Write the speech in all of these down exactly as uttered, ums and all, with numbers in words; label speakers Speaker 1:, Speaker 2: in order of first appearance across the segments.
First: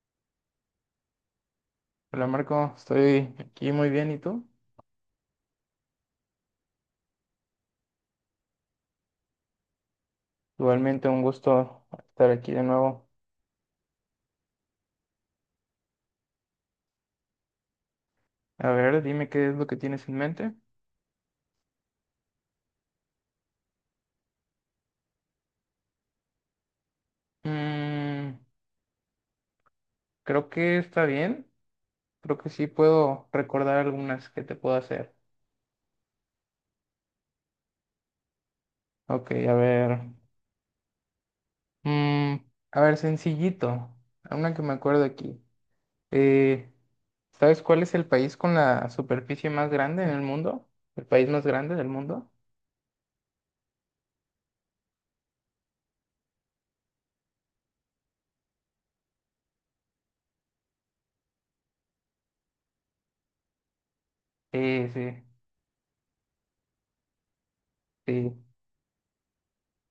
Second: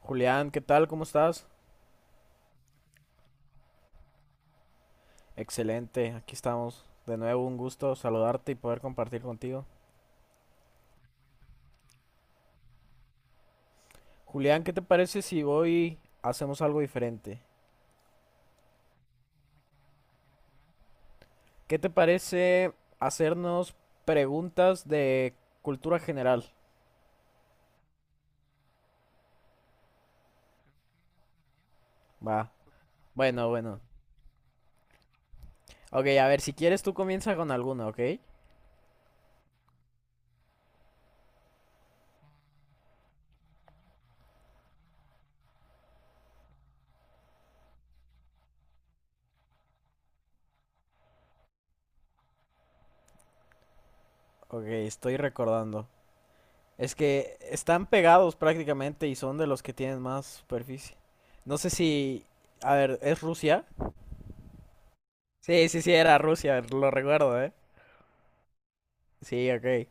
Speaker 1: Julián, ¿qué tal? ¿Cómo estás?
Speaker 2: Hola Marco, estoy aquí muy bien, ¿y tú?
Speaker 1: Excelente, aquí estamos. De nuevo, un gusto saludarte y poder compartir contigo.
Speaker 2: Igualmente un gusto estar aquí de nuevo.
Speaker 1: Julián, ¿qué te parece si hoy hacemos algo diferente?
Speaker 2: A ver, dime qué es lo que tienes en mente.
Speaker 1: ¿Qué te parece hacernos preguntas de cultura general?
Speaker 2: Mm, creo que está bien, creo que
Speaker 1: Va.
Speaker 2: sí puedo
Speaker 1: Bueno,
Speaker 2: recordar
Speaker 1: bueno.
Speaker 2: algunas que te puedo hacer.
Speaker 1: Ok, a ver, si quieres tú comienza con alguna, ¿ok?
Speaker 2: Ok, a ver. Mm, a ver, sencillito, una que me acuerdo aquí. Eh, ¿sabes cuál es el país con la superficie más grande en el mundo? ¿El país más grande del mundo?
Speaker 1: Ok, estoy recordando. Es que están pegados prácticamente y son de los que tienen más superficie. No sé si... A ver, ¿es Rusia?
Speaker 2: Eh, sí,
Speaker 1: Sí, sí, sí, era Rusia, lo recuerdo, ¿eh?
Speaker 2: sí.
Speaker 1: Sí, ok.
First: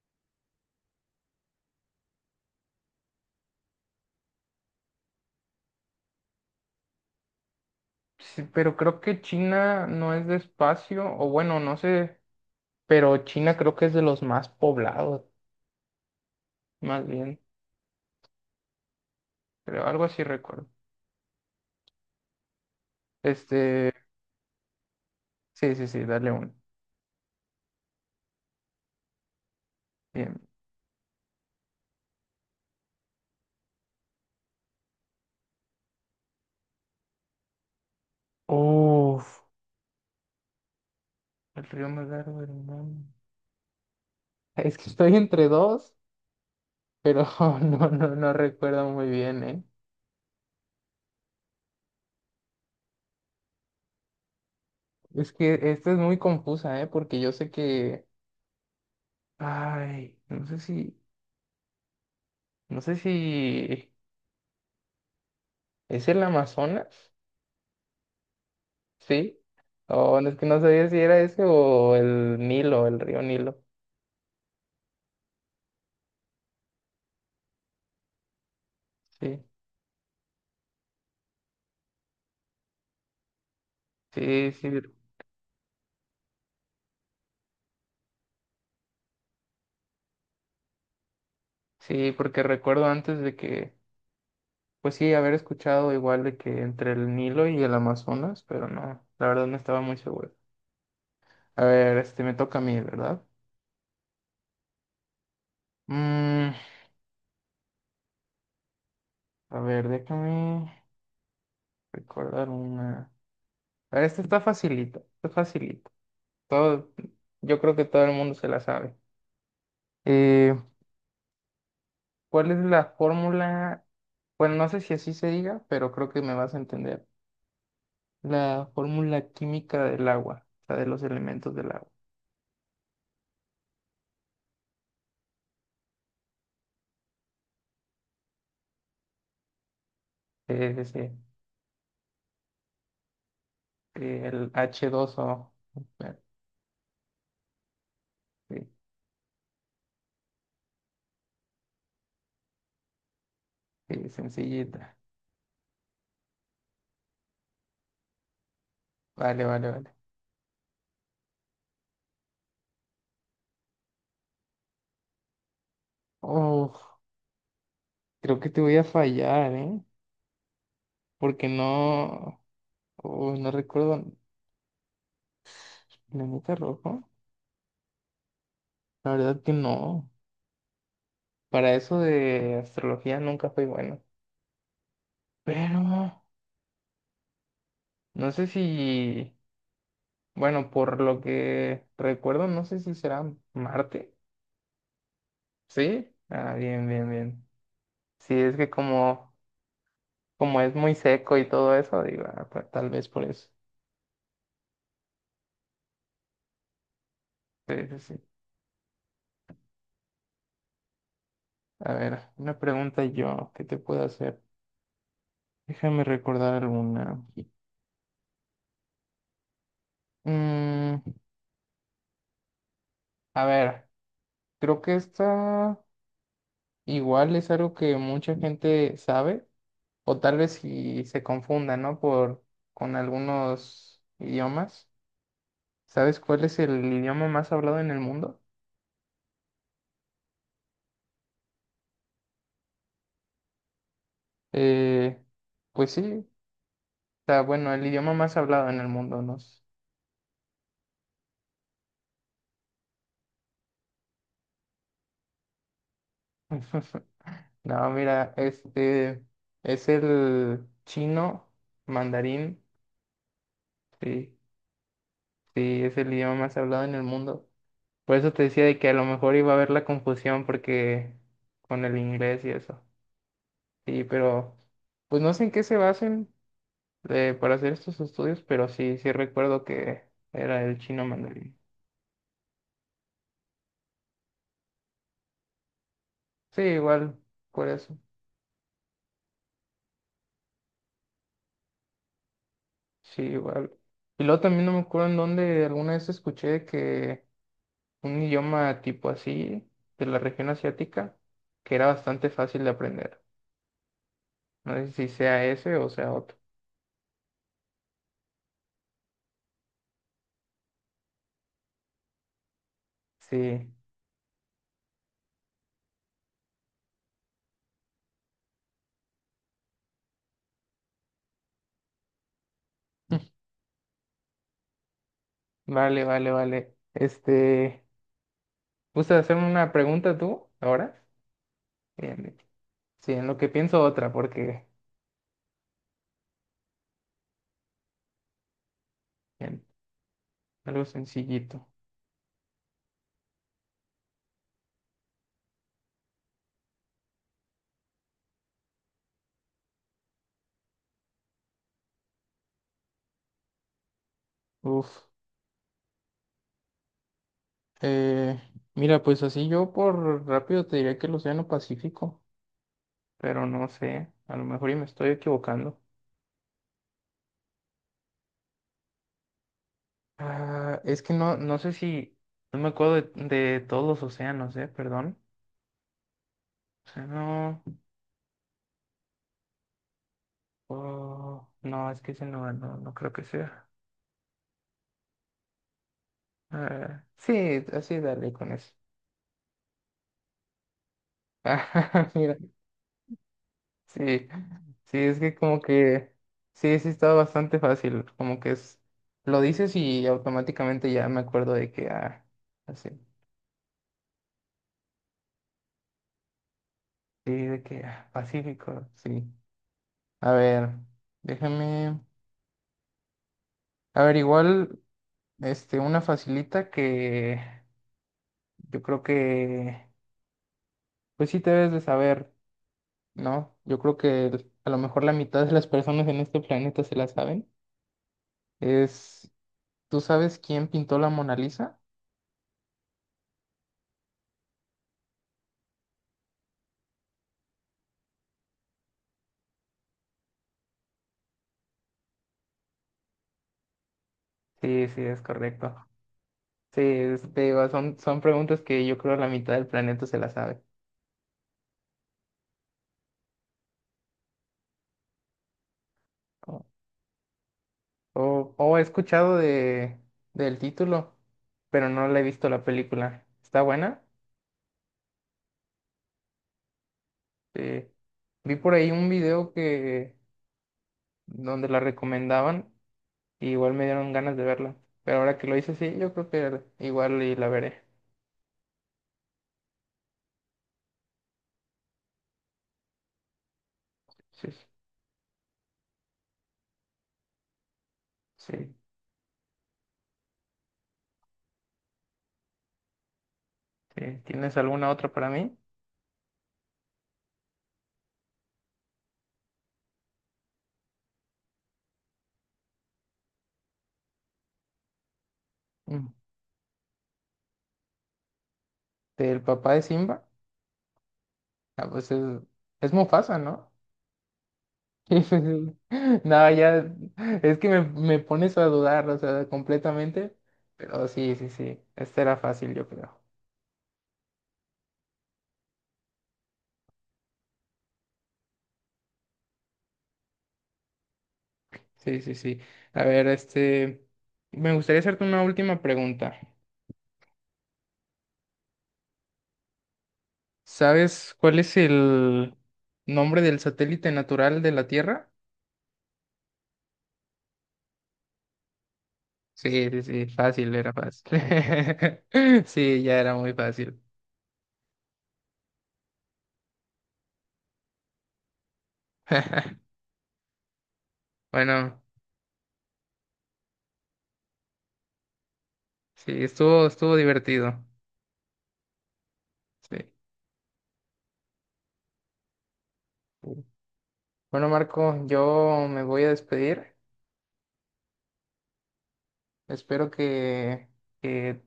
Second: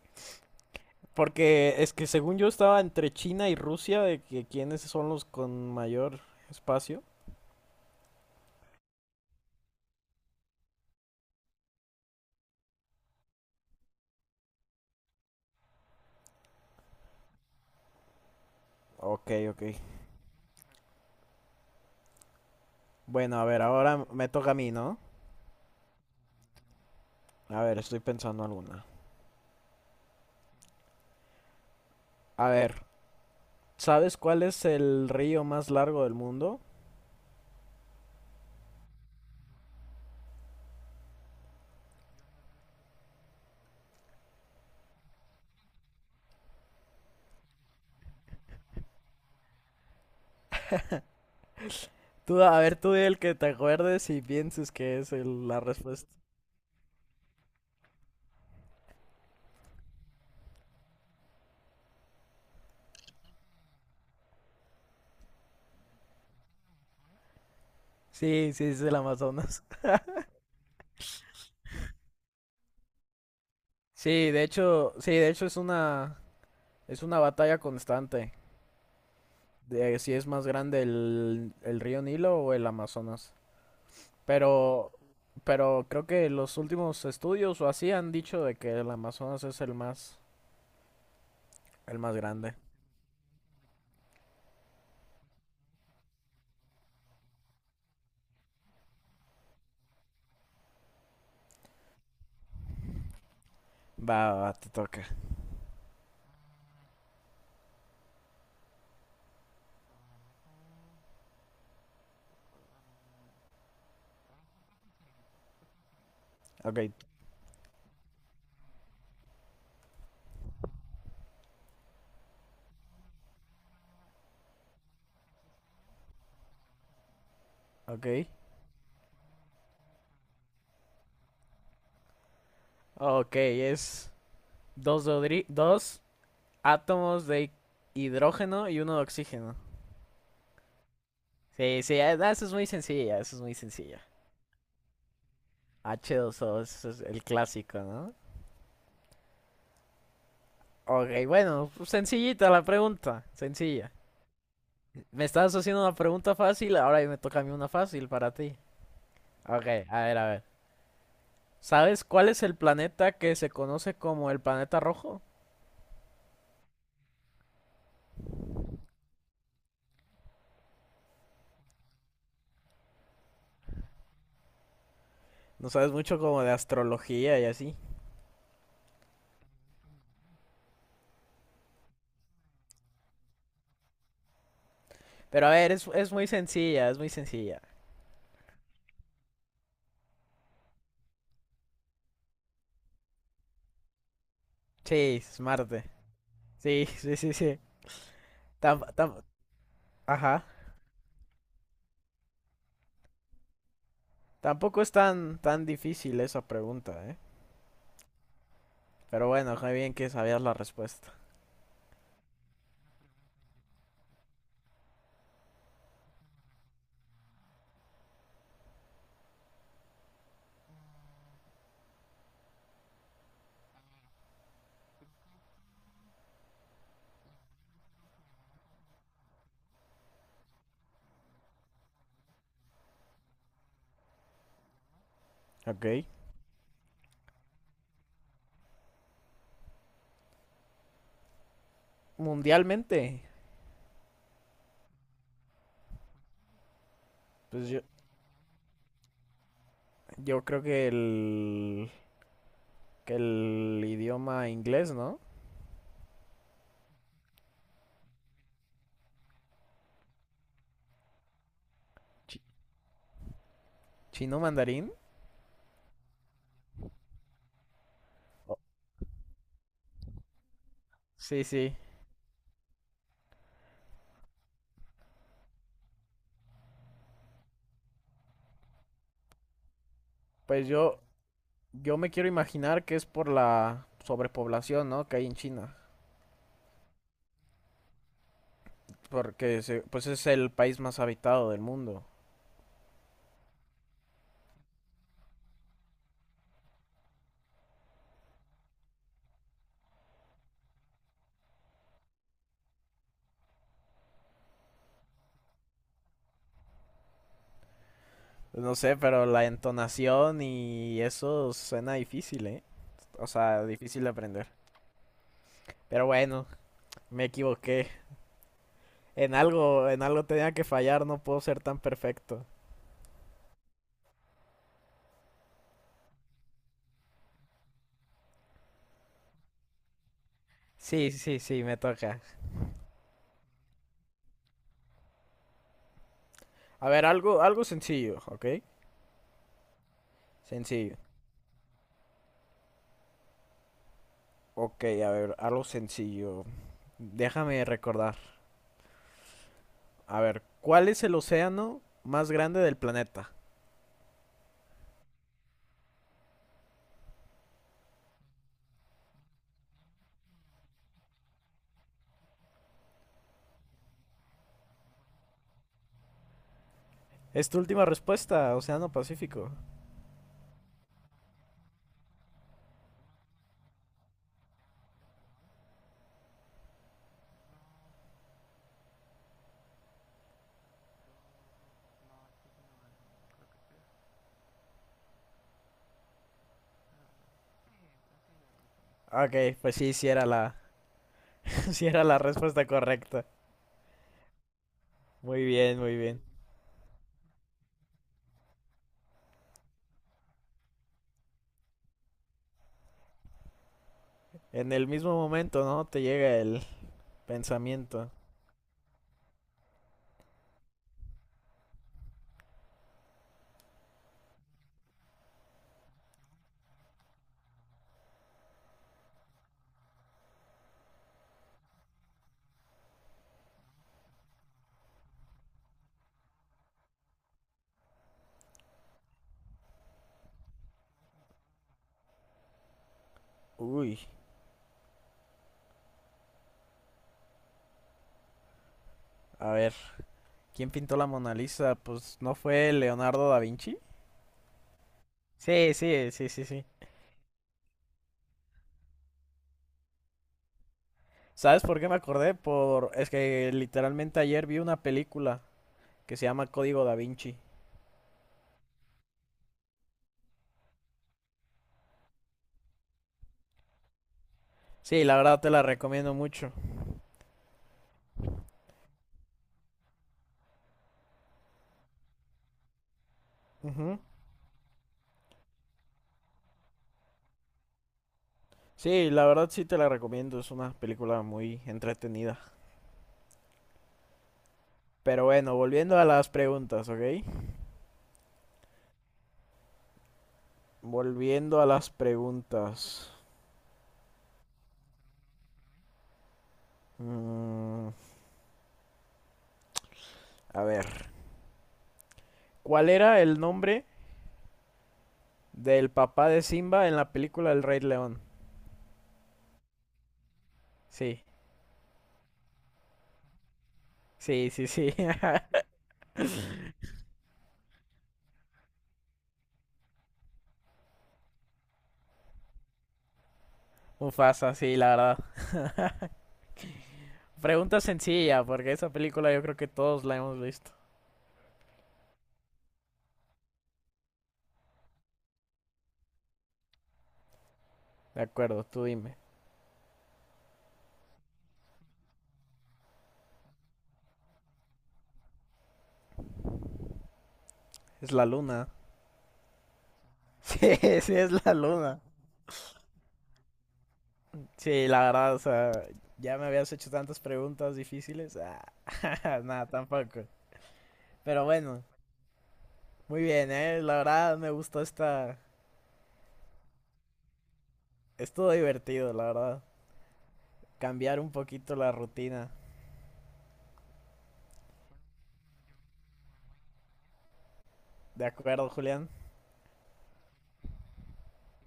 Speaker 1: Porque es que según yo estaba entre China y Rusia de que quiénes son los con mayor espacio.
Speaker 2: Sí, pero creo que China no es de espacio, o bueno, no sé, pero China creo que es de los más poblados, más bien,
Speaker 1: Ok, ok.
Speaker 2: creo, algo así recuerdo.
Speaker 1: Bueno, a ver,
Speaker 2: Este,
Speaker 1: ahora me toca a mí, ¿no?
Speaker 2: sí, sí, sí, dale uno.
Speaker 1: A ver, estoy pensando alguna.
Speaker 2: Bien.
Speaker 1: A ver, ¿sabes cuál es el río más largo del mundo?
Speaker 2: Uf, el río más largo del mundo. Es que estoy entre dos, pero no, no, no recuerdo muy bien, ¿eh?
Speaker 1: Tú, a ver, tú di el que te acuerdes y pienses que es
Speaker 2: Es
Speaker 1: el-
Speaker 2: que
Speaker 1: la
Speaker 2: esta es
Speaker 1: respuesta.
Speaker 2: muy confusa, ¿eh? Porque yo sé que, ay, no sé si, no sé si es el Amazonas.
Speaker 1: Sí, sí, es el
Speaker 2: Sí,
Speaker 1: Amazonas.
Speaker 2: o no es que no sabía si era ese o el Nilo, el río Nilo.
Speaker 1: Sí, de hecho, sí, de hecho es una, es una batalla constante.
Speaker 2: Sí,
Speaker 1: De si es más grande el, el río Nilo o el Amazonas.
Speaker 2: sí, sí,
Speaker 1: Pero, pero creo que los últimos estudios o así han dicho de que el Amazonas es el más, el
Speaker 2: sí,
Speaker 1: más
Speaker 2: porque
Speaker 1: grande.
Speaker 2: recuerdo antes de que, pues sí, haber escuchado igual de que entre el Nilo y el Amazonas, pero no, la verdad no estaba muy seguro. A ver, este me toca a mí, ¿verdad?
Speaker 1: Va, va, te toca.
Speaker 2: Mm, a ver, déjame recordar una. A ver, esta está facilita, está facilita.
Speaker 1: Ok,
Speaker 2: Todo, yo creo que todo el mundo se la sabe. Eh, ¿Cuál es la fórmula? Bueno, no sé si así se diga, pero creo que me vas a entender.
Speaker 1: ok.
Speaker 2: La fórmula química del agua, o sea, de los elementos del agua.
Speaker 1: Ok, es dos, dodri- dos átomos de hidrógeno y uno de oxígeno.
Speaker 2: Es ese,
Speaker 1: Sí, sí, eh, no, eso es muy sencilla, eso es muy sencilla.
Speaker 2: el h dos o.
Speaker 1: h
Speaker 2: Bueno,
Speaker 1: dos o eso es el clásico, ¿no?
Speaker 2: sí,
Speaker 1: Ok, bueno, pues sencillita la pregunta, sencilla.
Speaker 2: sí, sencillita.
Speaker 1: Me estabas haciendo una pregunta fácil, ahora me toca a mí una fácil para ti.
Speaker 2: Vale,
Speaker 1: Ok,
Speaker 2: vale, vale.
Speaker 1: a ver, a ver. ¿Sabes cuál es el planeta que se conoce como el planeta rojo?
Speaker 2: Oh, creo que te voy a fallar, ¿eh? Porque no, oh, no recuerdo
Speaker 1: No sabes mucho como de
Speaker 2: planeta rojo.
Speaker 1: astrología y así.
Speaker 2: La verdad que no. Para eso de astrología nunca fui bueno.
Speaker 1: Pero a ver,
Speaker 2: Pero
Speaker 1: es, es muy sencilla, es muy sencilla.
Speaker 2: no sé si. Bueno, por lo que recuerdo, no sé si será Marte.
Speaker 1: Sí, es Marte.
Speaker 2: ¿Sí? Ah, bien,
Speaker 1: Sí,
Speaker 2: bien,
Speaker 1: sí, sí,
Speaker 2: bien.
Speaker 1: sí.
Speaker 2: Sí, es que
Speaker 1: Tam- tam-
Speaker 2: como,
Speaker 1: Ajá.
Speaker 2: como es muy seco y todo eso, digo, ah, pues, tal vez por eso.
Speaker 1: Tampoco es tan, tan difícil esa pregunta, ¿eh?
Speaker 2: Sí, sí, sí.
Speaker 1: Pero bueno, qué bien que sabías la respuesta.
Speaker 2: A ver, una pregunta yo, ¿qué te puedo hacer? Déjame recordar una. Mm, a ver, creo que esta igual es algo que mucha gente sabe, o tal vez si se confunda, ¿no? Por, con algunos idiomas.
Speaker 1: Ok.
Speaker 2: ¿Sabes cuál es el idioma más hablado en el mundo?
Speaker 1: Mundialmente,
Speaker 2: Eh, pues sí, o sea,
Speaker 1: pues
Speaker 2: bueno,
Speaker 1: yo,
Speaker 2: el idioma más hablado en el mundo, no sé.
Speaker 1: yo creo que el... que el idioma inglés, ¿no?
Speaker 2: No, mira, este es el chino
Speaker 1: Chi-
Speaker 2: mandarín, sí,
Speaker 1: Chino mandarín.
Speaker 2: sí, es el idioma más hablado en el mundo. Por eso te
Speaker 1: Oh,
Speaker 2: decía de que a lo mejor iba a haber la confusión porque
Speaker 1: sí, sí.
Speaker 2: con el inglés y eso. Sí, pero pues no sé en qué se basen eh, para hacer estos estudios, pero sí, sí recuerdo que era
Speaker 1: Pues
Speaker 2: el
Speaker 1: yo,
Speaker 2: chino mandarín.
Speaker 1: yo me quiero imaginar que es por la sobrepoblación, ¿no? Que hay en China.
Speaker 2: Sí, igual, por eso.
Speaker 1: Porque se- pues es el país más habitado del mundo.
Speaker 2: Sí, igual. Y luego también no me acuerdo en dónde alguna vez escuché que un idioma tipo así, de la región asiática, que era bastante fácil de aprender. No sé si sea ese o sea otro.
Speaker 1: No sé, pero la entonación y eso suena difícil, ¿eh? O sea,
Speaker 2: Sí.
Speaker 1: difícil de aprender. Pero bueno, me equivoqué. En algo, en algo tenía que fallar, no puedo ser tan perfecto.
Speaker 2: Vale, vale, vale. Este, ¿gustas hacerme una pregunta tú ahora?
Speaker 1: Sí, sí, sí, me
Speaker 2: Bien,
Speaker 1: toca.
Speaker 2: bien. Sí, en lo que pienso otra, porque
Speaker 1: A ver, algo, algo sencillo, ¿ok?
Speaker 2: bien, algo
Speaker 1: Sencillo.
Speaker 2: sencillito.
Speaker 1: Ok, a ver, algo sencillo. Déjame recordar. A ver, ¿cuál es el océano más grande del planeta?
Speaker 2: Uf. Eh, mira, pues así yo por rápido te diría que el Océano Pacífico, pero no sé, a lo mejor y me estoy equivocando.
Speaker 1: Es tu última respuesta, Océano Pacífico.
Speaker 2: Ah, es que no, no sé si, no me acuerdo de, de todos los océanos, ¿eh? Perdón. O sea, no, oh, no, es que ese no, no, no creo que sea. Ah, sí, así dale con eso.
Speaker 1: Ok, pues sí, sí era la, sí era
Speaker 2: Ah,
Speaker 1: la
Speaker 2: mira,
Speaker 1: respuesta correcta.
Speaker 2: sí, sí, es que
Speaker 1: Muy
Speaker 2: como
Speaker 1: bien, muy
Speaker 2: que,
Speaker 1: bien.
Speaker 2: sí, sí estaba bastante fácil, como que es, lo dices y automáticamente ya me acuerdo de que, ah, así,
Speaker 1: En el mismo momento, ¿no? Te llega el
Speaker 2: sí, de que, ah,
Speaker 1: pensamiento.
Speaker 2: Pacífico, sí. A ver, déjame. A ver, igual, este, una facilita que yo creo que, pues sí te debes de saber, ¿no? Yo creo que el- a lo mejor la mitad de las personas en este planeta se la saben. Es, ¿tú sabes quién pintó la Mona Lisa?
Speaker 1: Uy, a ver, ¿quién pintó la Mona Lisa? Pues no fue Leonardo da Vinci.
Speaker 2: Sí, sí, es
Speaker 1: Sí,
Speaker 2: correcto.
Speaker 1: sí, sí, sí, sí.
Speaker 2: Sí, es- te digo son, son preguntas que yo creo la mitad del planeta se las sabe.
Speaker 1: ¿Sabes por qué me acordé? Por es que literalmente ayer vi una película que se llama
Speaker 2: O,
Speaker 1: Código Da Vinci.
Speaker 2: o- o he escuchado de, del título, pero no le he visto la película. ¿Está buena?
Speaker 1: Sí, la verdad te la recomiendo mucho.
Speaker 2: Sí. Vi por ahí un video que donde la recomendaban y igual me
Speaker 1: Ujú.
Speaker 2: dieron ganas de verla. Pero ahora que lo hice, sí, yo creo que igual y la veré.
Speaker 1: Sí, la verdad sí te la recomiendo, es una película muy entretenida.
Speaker 2: Sí, sí,
Speaker 1: Pero bueno, volviendo a las preguntas, ¿ok? Volviendo a las preguntas.
Speaker 2: sí. ¿Tienes alguna otra para mí?
Speaker 1: Mm, a ver, ¿cuál era el nombre del
Speaker 2: Mm.
Speaker 1: papá de Simba en la película El Rey León?
Speaker 2: ¿Del papá de Simba?
Speaker 1: Sí,
Speaker 2: Ah, pues es, es Mufasa, ¿no?
Speaker 1: sí, sí, sí.
Speaker 2: Sí, pues, es- No, ya, es que me, me pones a dudar, o sea, completamente. Pero sí, sí, sí, esta era fácil, yo creo.
Speaker 1: Mufasa, sí, la verdad. Pregunta sencilla, porque esa película yo creo que todos la hemos visto.
Speaker 2: Sí, sí, sí. A ver, este, me gustaría hacerte una última pregunta.
Speaker 1: De acuerdo, tú dime.
Speaker 2: ¿Sabes cuál es el nombre del satélite natural de la Tierra?
Speaker 1: Es la luna.
Speaker 2: Sí, sí, sí, fácil,
Speaker 1: Sí,
Speaker 2: era
Speaker 1: sí,
Speaker 2: fácil.
Speaker 1: es la luna.
Speaker 2: Sí, ya era muy fácil.
Speaker 1: Sí, la verdad, o sea, ya me habías hecho tantas preguntas difíciles. Ah, nada, tampoco. Pero bueno,
Speaker 2: Bueno,
Speaker 1: muy bien, ¿eh? La verdad me gustó esta...
Speaker 2: sí, estuvo, estuvo divertido.
Speaker 1: Estuvo divertido, la verdad.
Speaker 2: Sí.
Speaker 1: Cambiar un poquito la rutina.
Speaker 2: Sí. Bueno, Marco, yo me voy a despedir.
Speaker 1: De acuerdo, Julián.
Speaker 2: Espero que, que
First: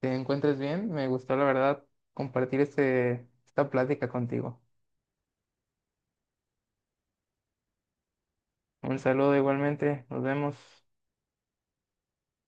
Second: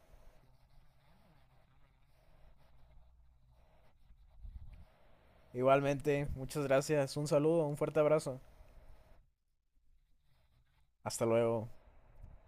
Speaker 2: te encuentres bien. Me gustó, la verdad, compartir este, esta plática contigo.
Speaker 1: Igualmente, muchas gracias. Un saludo, un fuerte abrazo.
Speaker 2: Un saludo igualmente. Nos vemos.
Speaker 1: Hasta luego.